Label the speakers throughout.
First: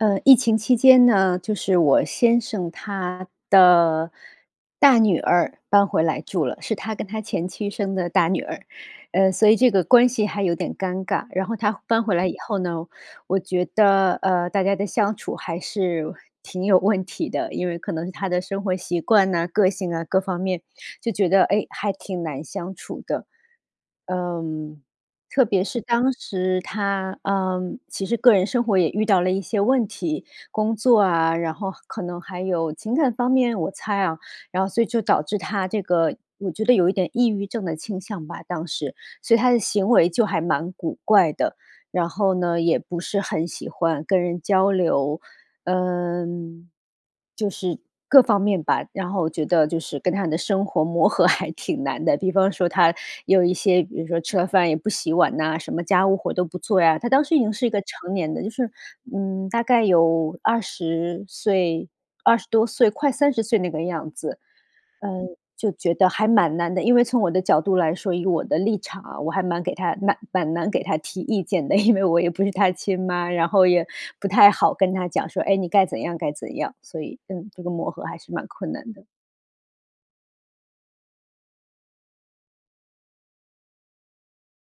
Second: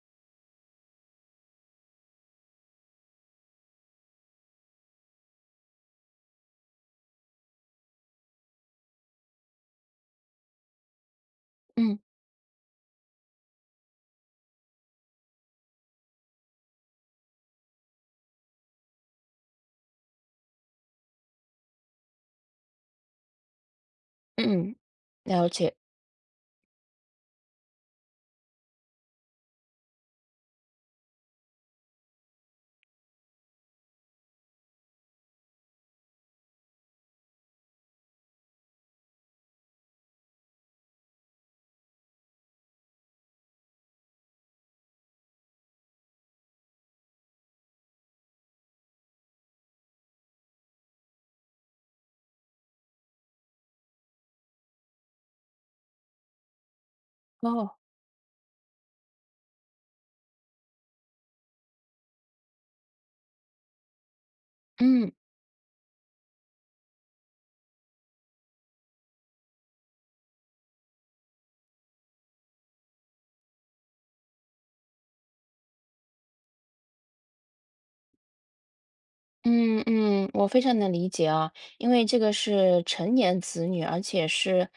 Speaker 1: 呃，疫情期间呢，就是我先生他的大女儿搬回来住了，是他跟他前妻生的大女儿。呃，所以这个关系还有点尴尬，然后她
Speaker 2: 嗯。
Speaker 1: 搬回来以后呢，我觉得，呃，大家的相处还是挺有问题的，因为可能是她的生活习惯哪、个性啊，各方面，就觉得，哎，还挺难相处的。
Speaker 2: 嗯，
Speaker 1: 嗯，特
Speaker 2: 了
Speaker 1: 别
Speaker 2: 解。
Speaker 1: 是当时她，呃，其实个人生活也遇到了一些问题，工作啊，然后可能还有情感方面，我猜啊，然后所以就导致她这个，我觉得有一点抑郁症的倾向吧，当时。所以她的行为就还蛮古怪的，然后呢，也不是很喜欢跟人交流。嗯，就是各方面吧，然后我觉得，就是跟她的生活磨合还挺难的，比方说她有一些，比如说吃了饭也不洗碗呐，什么家务活都不做呀，她当时已经是一
Speaker 2: 哦。
Speaker 1: 个成年的，就是，嗯，大概有20岁，20多岁快30岁那个样子。
Speaker 2: 嗯。
Speaker 1: 呃，就觉得还蛮难的，因为从我的角度来说，以我的立场啊，我还蛮给她蛮蛮难给她提意见的，因为我也不是她亲妈，然后也不太好跟她讲说，哎，你该怎样该怎样，所以，嗯，这个磨合还是蛮困难的。
Speaker 2: 嗯，嗯，我非常能理解啊，因为这个是成年子女，而且是，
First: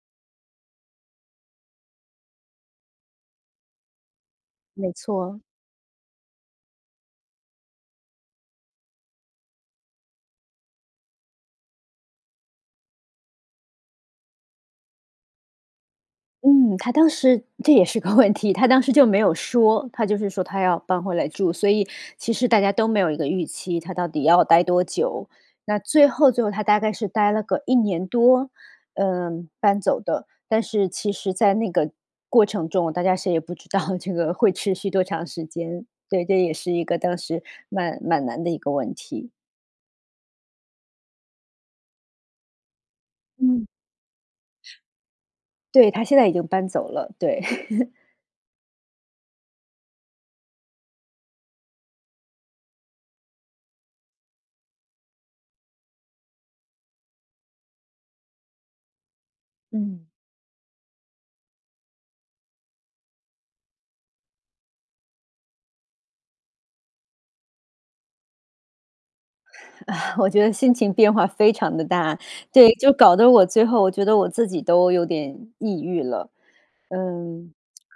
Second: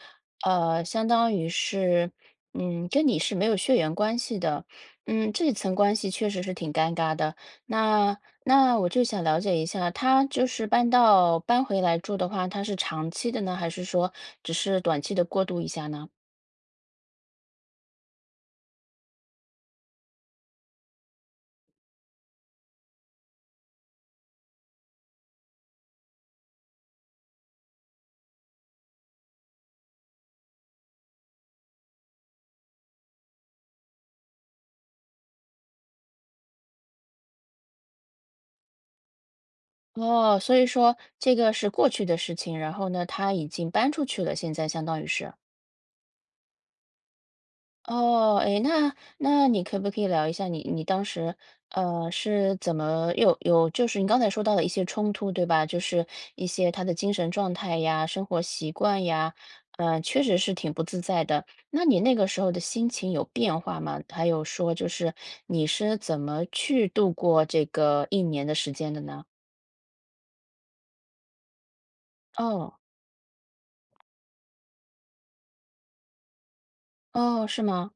Speaker 2: 呃，相当于是，嗯，跟你是没有血缘关系的，
Speaker 1: 没
Speaker 2: 嗯，
Speaker 1: 错。
Speaker 2: 这层关系确实是挺尴尬的。那那我就想了解一下，她就是搬到搬回来住的话，她是长期的呢，还是说只是短期地过渡一下呢？
Speaker 1: 嗯，她当时这也是个问题，她当时就没有说，她就是说她要搬回来住，所以其实大家都没有一个预期，她到底要待多久。那最后最后她大概是待了个1年多，呃，搬走的。但是其实在那个过程中，大家谁也不知道这个会持续多长时间，对，这也是一个当时蛮蛮难的一个问题。
Speaker 2: 哦，所以说这个是过去的事情，然后呢，她已
Speaker 1: 嗯。
Speaker 2: 经搬出去了现在，相当于是。
Speaker 1: 对，她现在已经搬走了，对。
Speaker 2: 哦，哎，那那你可不可以聊一下你你当时，呃，是怎么有有就是你刚才说到的一些冲突对吧？就是一些她的精神状态呀、生活习惯呀，呃，
Speaker 1: 嗯。
Speaker 2: 确实是挺不自在的，那你那个时候的心情有变化吗？还有说就是你是怎么去度过这个1年的时间的呢？
Speaker 1: 我觉得心情变化非常地大，对，
Speaker 2: 哦。
Speaker 1: 就搞得我最后，我觉得我自己都有点抑郁了，
Speaker 2: 哦，
Speaker 1: 嗯。
Speaker 2: 是吗？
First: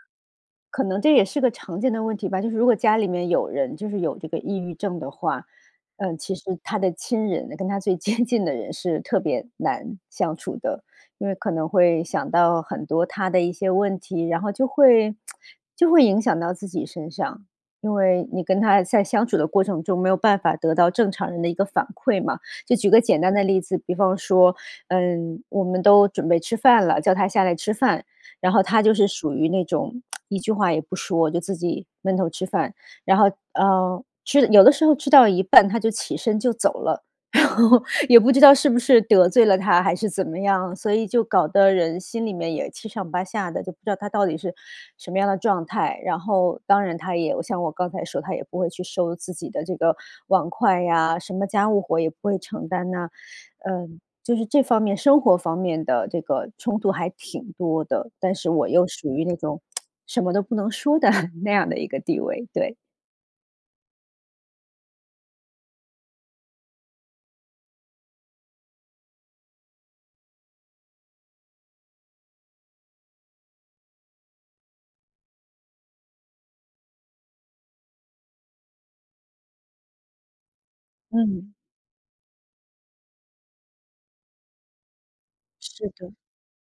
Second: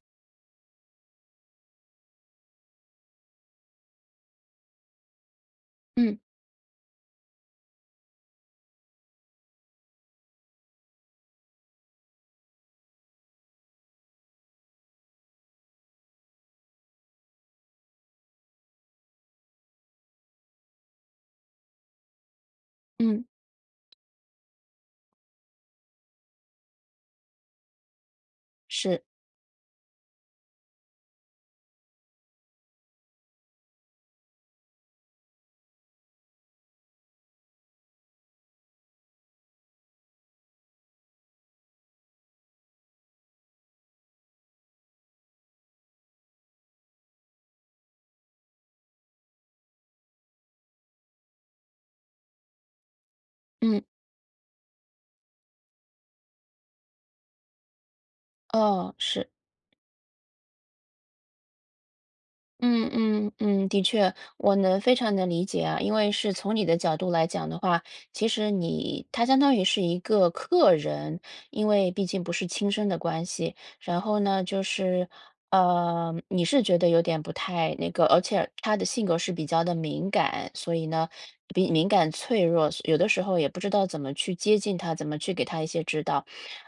Speaker 1: 可能这也是个常见的问题吧，就是如果家里面有人，就是有这个抑郁症的话，呃，
Speaker 2: 嗯。
Speaker 1: 其实她的亲人，跟她最接近的人是特别难相处的。因为可能会想到很多她的一些问题，然后就会 就会影响到自己身上。因为你跟她在相处的过程中，没有办法得到正常人的一个反馈嘛，就举个简
Speaker 2: 嗯。
Speaker 1: 单的例子，比方说，呃，我们都准备吃饭了，叫她下来吃饭，然后她就
Speaker 2: 是。
Speaker 1: 是属于那种 一句话也不说，就自己闷头吃饭，然后，呃，吃有的时候吃到一半，她就起身就走了，然后，也不知道是不是得罪了她还是怎么样，所以就搞得人心里面也七上八下的，就不知道她到底是什么样的状态。然后，当然她也像我刚才说她也不会去收自己的这个碗筷呀，什么家务活也不会承担呐。
Speaker 2: 嗯。
Speaker 1: 嗯，就是这方面生活方面的这个冲突还挺多的，但是我又
Speaker 2: 哦，
Speaker 1: 属于
Speaker 2: 是。
Speaker 1: 那种 什么都不能说的 那样的一个地位，对。
Speaker 2: 嗯，嗯，嗯，的确，我能非常能理解啊，因为是从你的角度来讲的话，其实你她相当于是一个客人，因为毕竟不是亲生的关系。然后呢，就是，呃，你是觉得有点不太那个而且她的性格是比较地敏感，所以呢
Speaker 1: 嗯。
Speaker 2: 敏敏感脆弱，有的时候也不知道怎么去接近她，怎么去给她一些
Speaker 1: 是
Speaker 2: 指
Speaker 1: 的。
Speaker 2: 导。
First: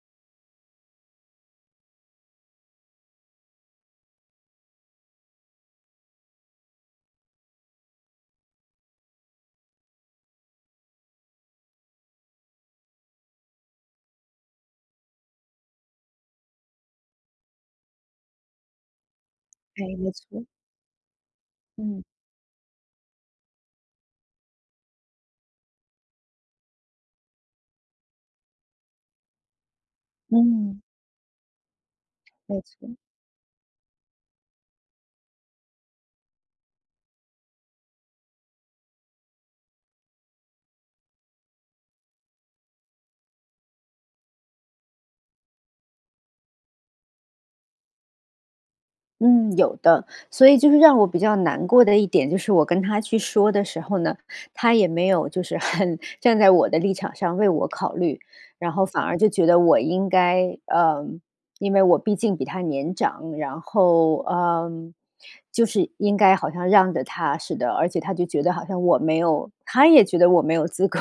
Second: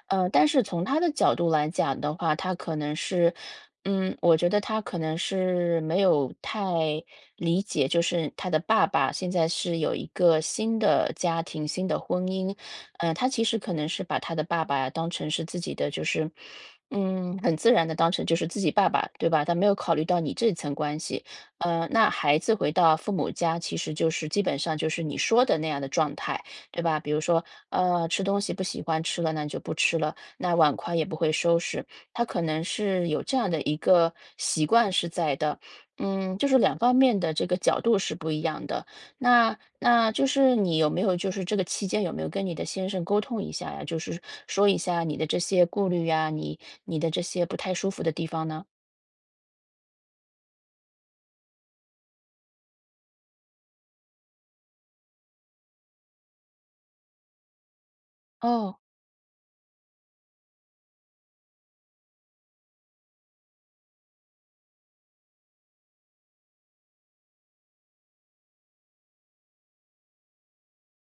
Speaker 2: 呃，但是从她的角度来讲的话，她可能是，嗯，我觉得她可能是没有太理解，就是她的爸爸现在是有一个新的家庭、新的婚姻，呃，她其实可能是把她的爸爸当成是自己的，就是，嗯，很自然地当成就是自己爸爸，对吧，她没有
Speaker 1: 哎，
Speaker 2: 考虑
Speaker 1: 没
Speaker 2: 到你
Speaker 1: 错。
Speaker 2: 这层关系。呃，
Speaker 1: 嗯。
Speaker 2: 那孩子回到父母家，其实就是基本上就是你说的那样的状态，对吧？比如说，呃，吃东西不喜欢吃了，那你就不吃了，那碗
Speaker 1: 嗯。
Speaker 2: 筷也不会收拾，她可能
Speaker 1: 没错。
Speaker 2: 是有这样的一个习惯是在的，嗯，就是2方面的这个角度是不一样的。那那就是你有没有就是这个期间有没有跟你的先生沟通一下呀？就是说一下你的这些顾虑呀，你你的这些不太舒服的地方呢？
Speaker 1: 嗯，有的。所以就是让我比较难过的一点，就是我跟他去说的时候呢，他也没有就是很站在我的立场上为我考虑，然
Speaker 2: 哦。
Speaker 1: 后反而就觉得我应该呃，因为我毕竟比她年长，然后，呃，就是应该好像让着她似的，而且他就觉得好像我没有他也觉得我没有资格，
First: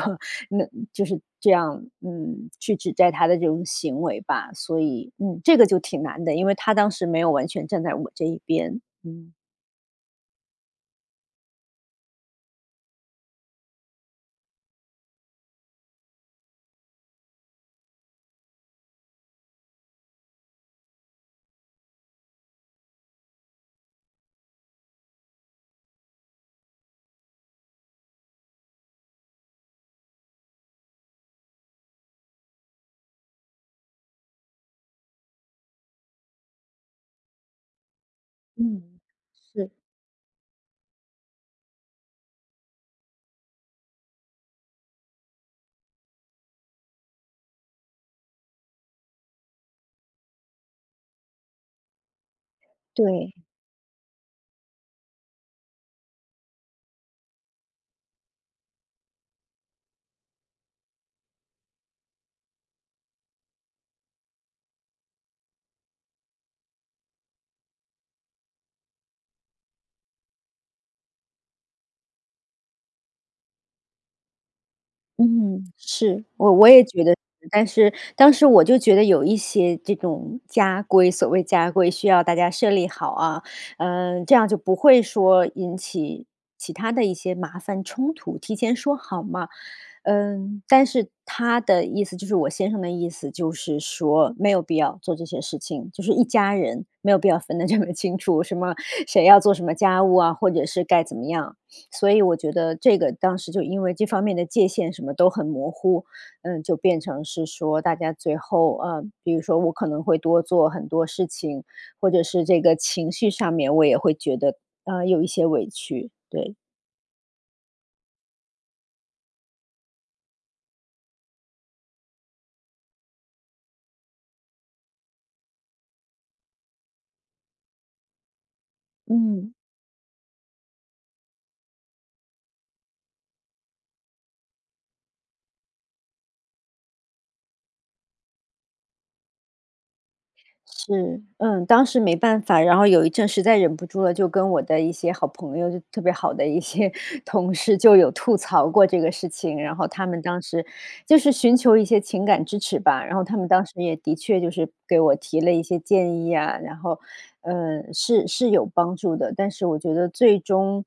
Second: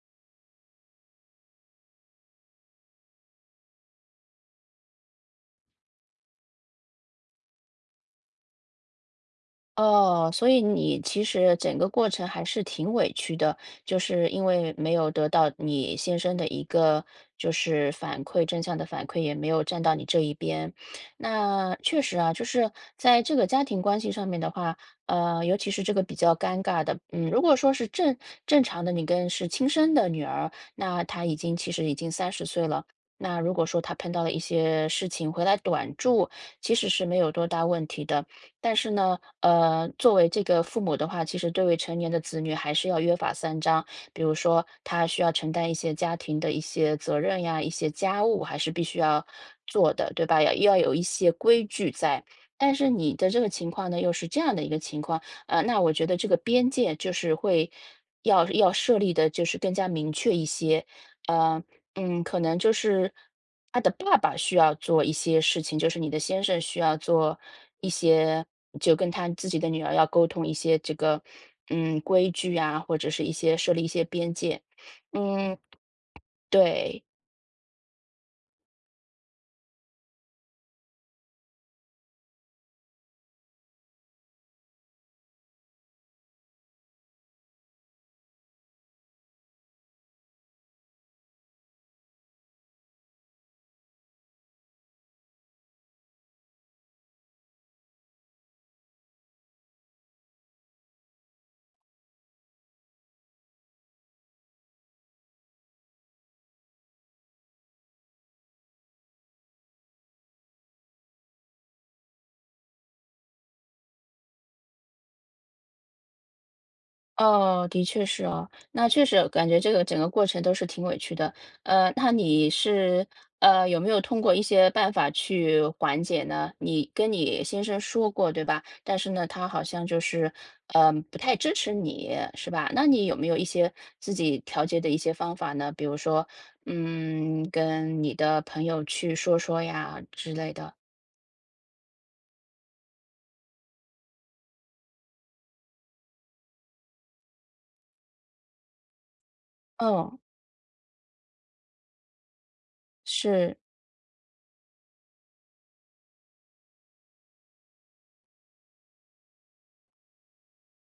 Speaker 1: 那就是这样，嗯，去指责她的这种行为吧。所以，嗯，这个就挺难的，因为他当时没有完全站在我这一边。嗯。
Speaker 2: 哦，所以你其实整个过程还是挺委屈的，就是因为没有得到你先生的一个，就是反馈正向的反馈，也没有站到你这一边。那确实啊，就是在这个家庭关系上面的话，呃，尤其是这个比较尴尬的，嗯，如果说是正正常的你跟是亲生的女儿，那她已经其实已经30岁了。那如果说她碰到了一些事情回来短住，其实是没有多大问题的。但是
Speaker 1: 嗯，
Speaker 2: 呢，
Speaker 1: 是。
Speaker 2: 呃，作为这个父母的话，其实对于成年的子女还是要约法三章。比如说她需要承担一些家庭的一些责任呀，一些家务还是必须要做的，对吧？要要有一些规矩在。但是你的
Speaker 1: 对。
Speaker 2: 这个情况呢，又是这样的一个情况。呃，那我觉得这个边界，就是会要要设立得就是更加明确一些，呃，嗯，可能就是她的爸爸需要做一些事情，就是你的先生需要做一些就跟他自己的女儿要沟通一些这个，嗯，规矩啊，或者是一些设立一些边界，嗯，
Speaker 1: 嗯，是，我我也
Speaker 2: 对。
Speaker 1: 觉得但是，当时我就觉得有一些这种家规，所谓家规，需要大家设立好啊，嗯，这样就不会说引起其它的一些麻烦、冲突，提前说好嘛。嗯，但是他的意思，就是我先生的意思，就是说没有必要做这些事情，就是一家人没有必要分得这么清楚，什么谁要做什么家务啊，或者是该怎么样。所以我觉得这个，当时就因为这方面的界限什么都很模糊，嗯，就变成是说大家最后，呃，比如说我可能会多做很多事情，或者是这个情绪上面，我也会觉得，呃，有一些委屈，对。
Speaker 2: 哦，的确是哦，那确实啊，感觉这个整个过程都是挺委屈的。呃，那你是，呃，有没有通过一些办法去缓解呢？你跟你先生说过，对吧？但是呢，他
Speaker 1: 嗯。
Speaker 2: 好像就是，呃，不太支持你，是吧？那你有没有一些自己调节的一些方法呢？比如说，嗯，跟你的朋友去说说呀之类的。
Speaker 1: 是，嗯，当时没办法，然后有一阵实在忍不住了，就跟我的一些好朋友，就特别好的一些同事就有吐槽过这个事情。然后他
Speaker 2: 嗯。
Speaker 1: 们当时就是寻求一些情感支持吧，然后他们
Speaker 2: 是。
Speaker 1: 当时也的确就是给我提了一些建议啊，然后，呃，是是有帮助的。但是我觉得最终，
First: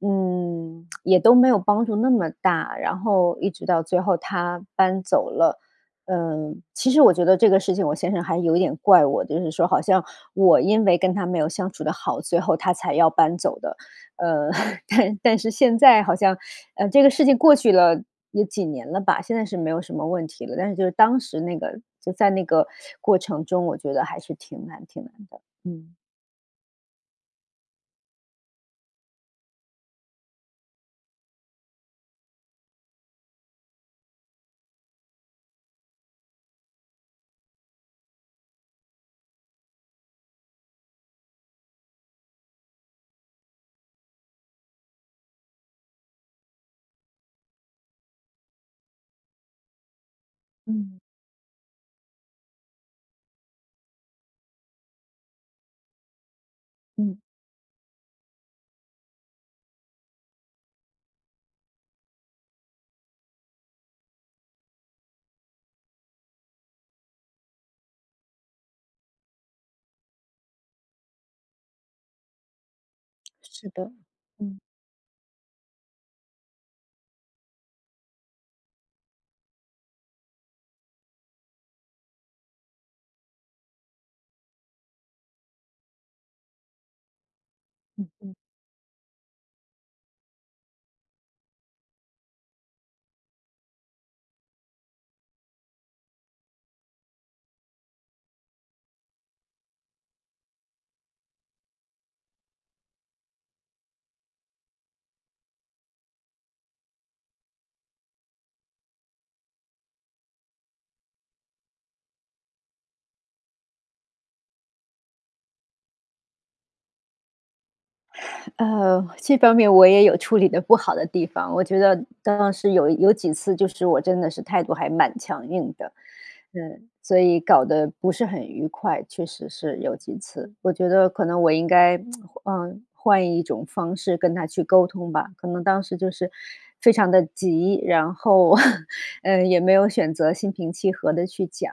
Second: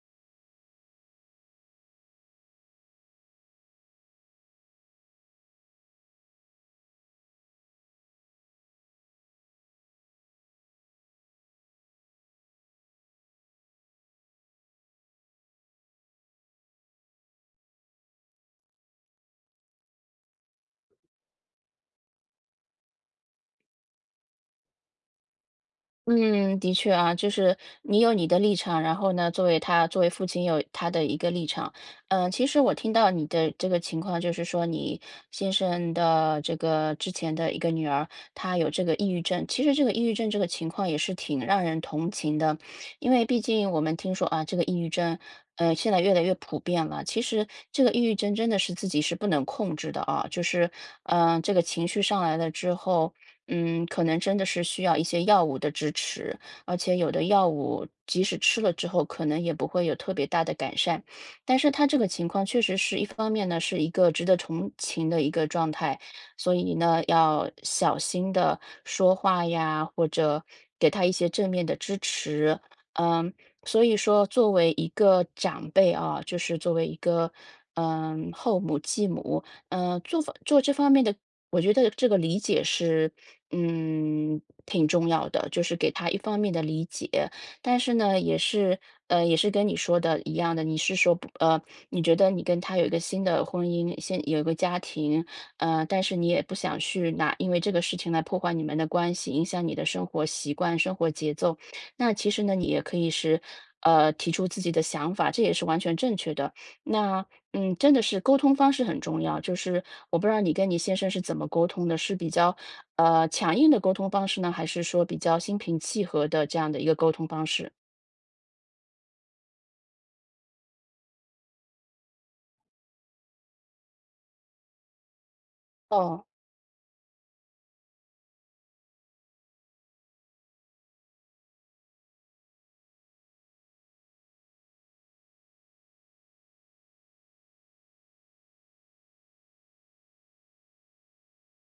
Speaker 1: 嗯，也都没有帮助那么大，然后一直到最后她搬走了。呃，其实我觉得这个事情我先生还有点怪我，就是说好像，我因为跟她没有相处得好，最后她才要搬走的。呃，但但是现在好像，呃，这个事情过去了，有几年了吧，现在是没有什么问题了，但是就是当时那个就在那个过程中，我觉得还是挺难挺难的，嗯。
Speaker 2: 嗯，的确啊，就是，你有你的立场，然后呢，作为他作为父亲有他的一个立场。呃，其实我听到你的这个情况，就是说你先生的这个之前的一个女儿，她有这个抑郁症，其实这个抑郁症这个情况也是挺让人同情的。因为毕竟，我们听说啊，这个抑郁症，呃，现在越来越普遍了。其实这个抑郁症真的是自己是不能控制的啊，就是，
Speaker 1: 嗯。
Speaker 2: 呃，这个情绪上来了之后，嗯，可能真的是需要一些药物的支持，而且有
Speaker 1: 嗯。
Speaker 2: 的药物即使吃了之后，可能也不会有特别大的改善。但是她这个情况确实是，一方面呢，是一个值得同情的一个状态，所以呢，要小心地说话呀，或者给她一些正面的支持。呃，
Speaker 1: 是
Speaker 2: 所
Speaker 1: 的，
Speaker 2: 以说作
Speaker 1: 嗯。
Speaker 2: 为一个长辈哦，就是作为一个，呃，后母、继母，呃，做法做这方面的我觉得这个理解是，嗯，挺重要的，就是给她一方面的理解，但是
Speaker 1: 嗯，
Speaker 2: 呢，
Speaker 1: 嗯。
Speaker 2: 也是，呃，也是跟你说的一样的，你是说不呃，你觉得你跟他有一个新的婚姻，新有一个家庭，呃，但是你也不想去拿因为这个事情来破坏你们的关系，影响你的生活习惯、生活节奏。那其实呢，你也可以是，呃，提出自己的想法，这也是完全正确的。那，嗯，真的是沟通方式很重要，就是我不知道你跟你先生是怎么沟通的。是比较，呃，强硬的沟通方式呢？还是说比较心平气和的这样的一个沟通方式？
Speaker 1: 呃，这方面我也有处理得不好的地方，我觉得当时有有几次就是我真的是态度还蛮强硬的，
Speaker 2: 哦。
Speaker 1: 嗯，所以搞得不是很愉快，确实是有几次。我觉得可能我应该，嗯，换一种方式跟她去沟通吧，可能当时就是非常地急，然后，呃，也没有选择心平气和地去讲，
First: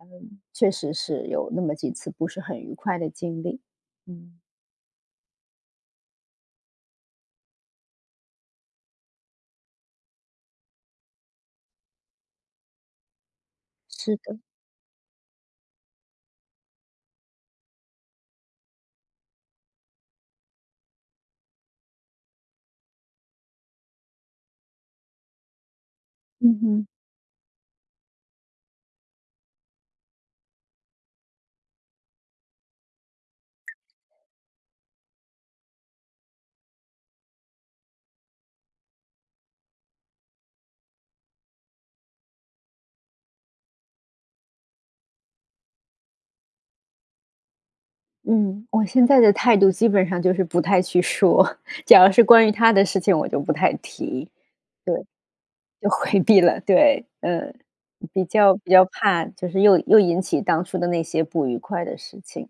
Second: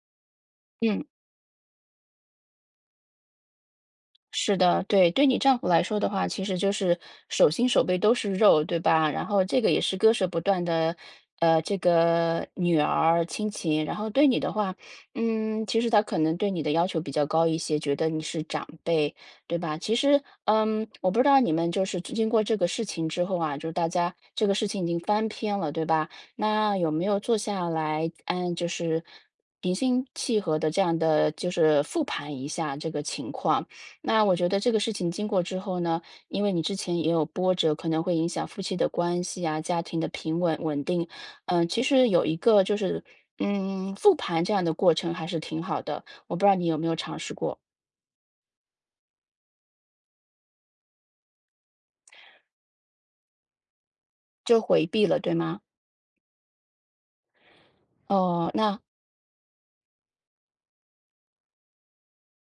Speaker 1: 嗯，确实
Speaker 2: 嗯。
Speaker 1: 是有那么几次不是很愉快的经历，嗯。
Speaker 2: 是的，对。对你丈夫来说的话，其实就是手心手背都是肉，对吧，然后这个也是割舍不断的，呃，这个女儿亲情。然后
Speaker 1: 是
Speaker 2: 对
Speaker 1: 的。
Speaker 2: 你的话，嗯，其实他可能对你的要求比较高一些，觉得你是长辈，对吧？其实，嗯，我不知道你们就是这经过这个事情之后啊，就大家这个事情已经翻篇了，对吧？
Speaker 1: 嗯
Speaker 2: 那
Speaker 1: 哼。
Speaker 2: 有没有坐下来，呃，就是平心气和地这样地就是复盘一下这个情况？那我觉得这个事情经过之后呢，因为你之前也有波折，可能会影响夫妻的关系啊、家庭的平稳稳定。呃，其实有一个就是，嗯，复盘这样的过程还是挺好的，我不知道你有没有尝试过？
Speaker 1: 嗯，我现在的态度基本上就是不太去说，假如是关于她的事情，我就不太提，
Speaker 2: 就回
Speaker 1: 对，
Speaker 2: 避了，对吗？
Speaker 1: 就回避了，对，嗯，比
Speaker 2: 哦，
Speaker 1: 较比
Speaker 2: 那
Speaker 1: 较怕，就是又又引起当初的那些不愉快的事情，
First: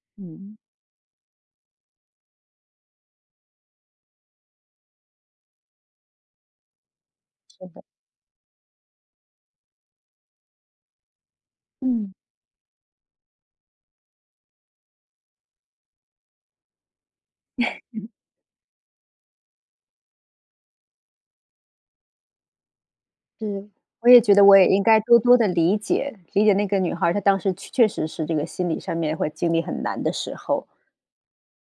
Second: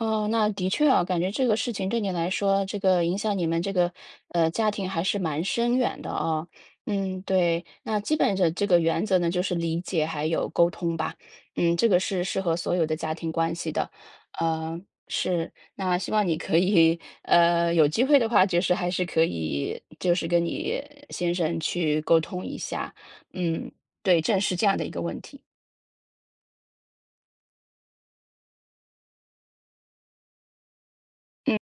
Speaker 2: 哦，那
Speaker 1: 嗯。
Speaker 2: 的确哦，感觉这个事情对你来说，这个影响你们这个，呃，家庭还是蛮深远的哦。嗯，对，
Speaker 1: 是的。
Speaker 2: 那基本这这个原则呢，就是理解还有沟通吧，嗯，这个
Speaker 1: 嗯。
Speaker 2: 是适合所有的家庭关系的。呃，是，那希望你可以，呃，有机 会的话，就是还是可以就是跟你先生去沟通一下，
Speaker 1: 是，
Speaker 2: 嗯，
Speaker 1: 我
Speaker 2: 对，
Speaker 1: 也觉
Speaker 2: 正
Speaker 1: 得
Speaker 2: 视
Speaker 1: 我
Speaker 2: 这
Speaker 1: 也
Speaker 2: 样
Speaker 1: 应
Speaker 2: 的一
Speaker 1: 该
Speaker 2: 个
Speaker 1: 多
Speaker 2: 问
Speaker 1: 多
Speaker 2: 题。
Speaker 1: 地理解，理解那个女孩儿，她当时确确实是这个心理上面，会经历很难的时候。
Speaker 2: 嗯。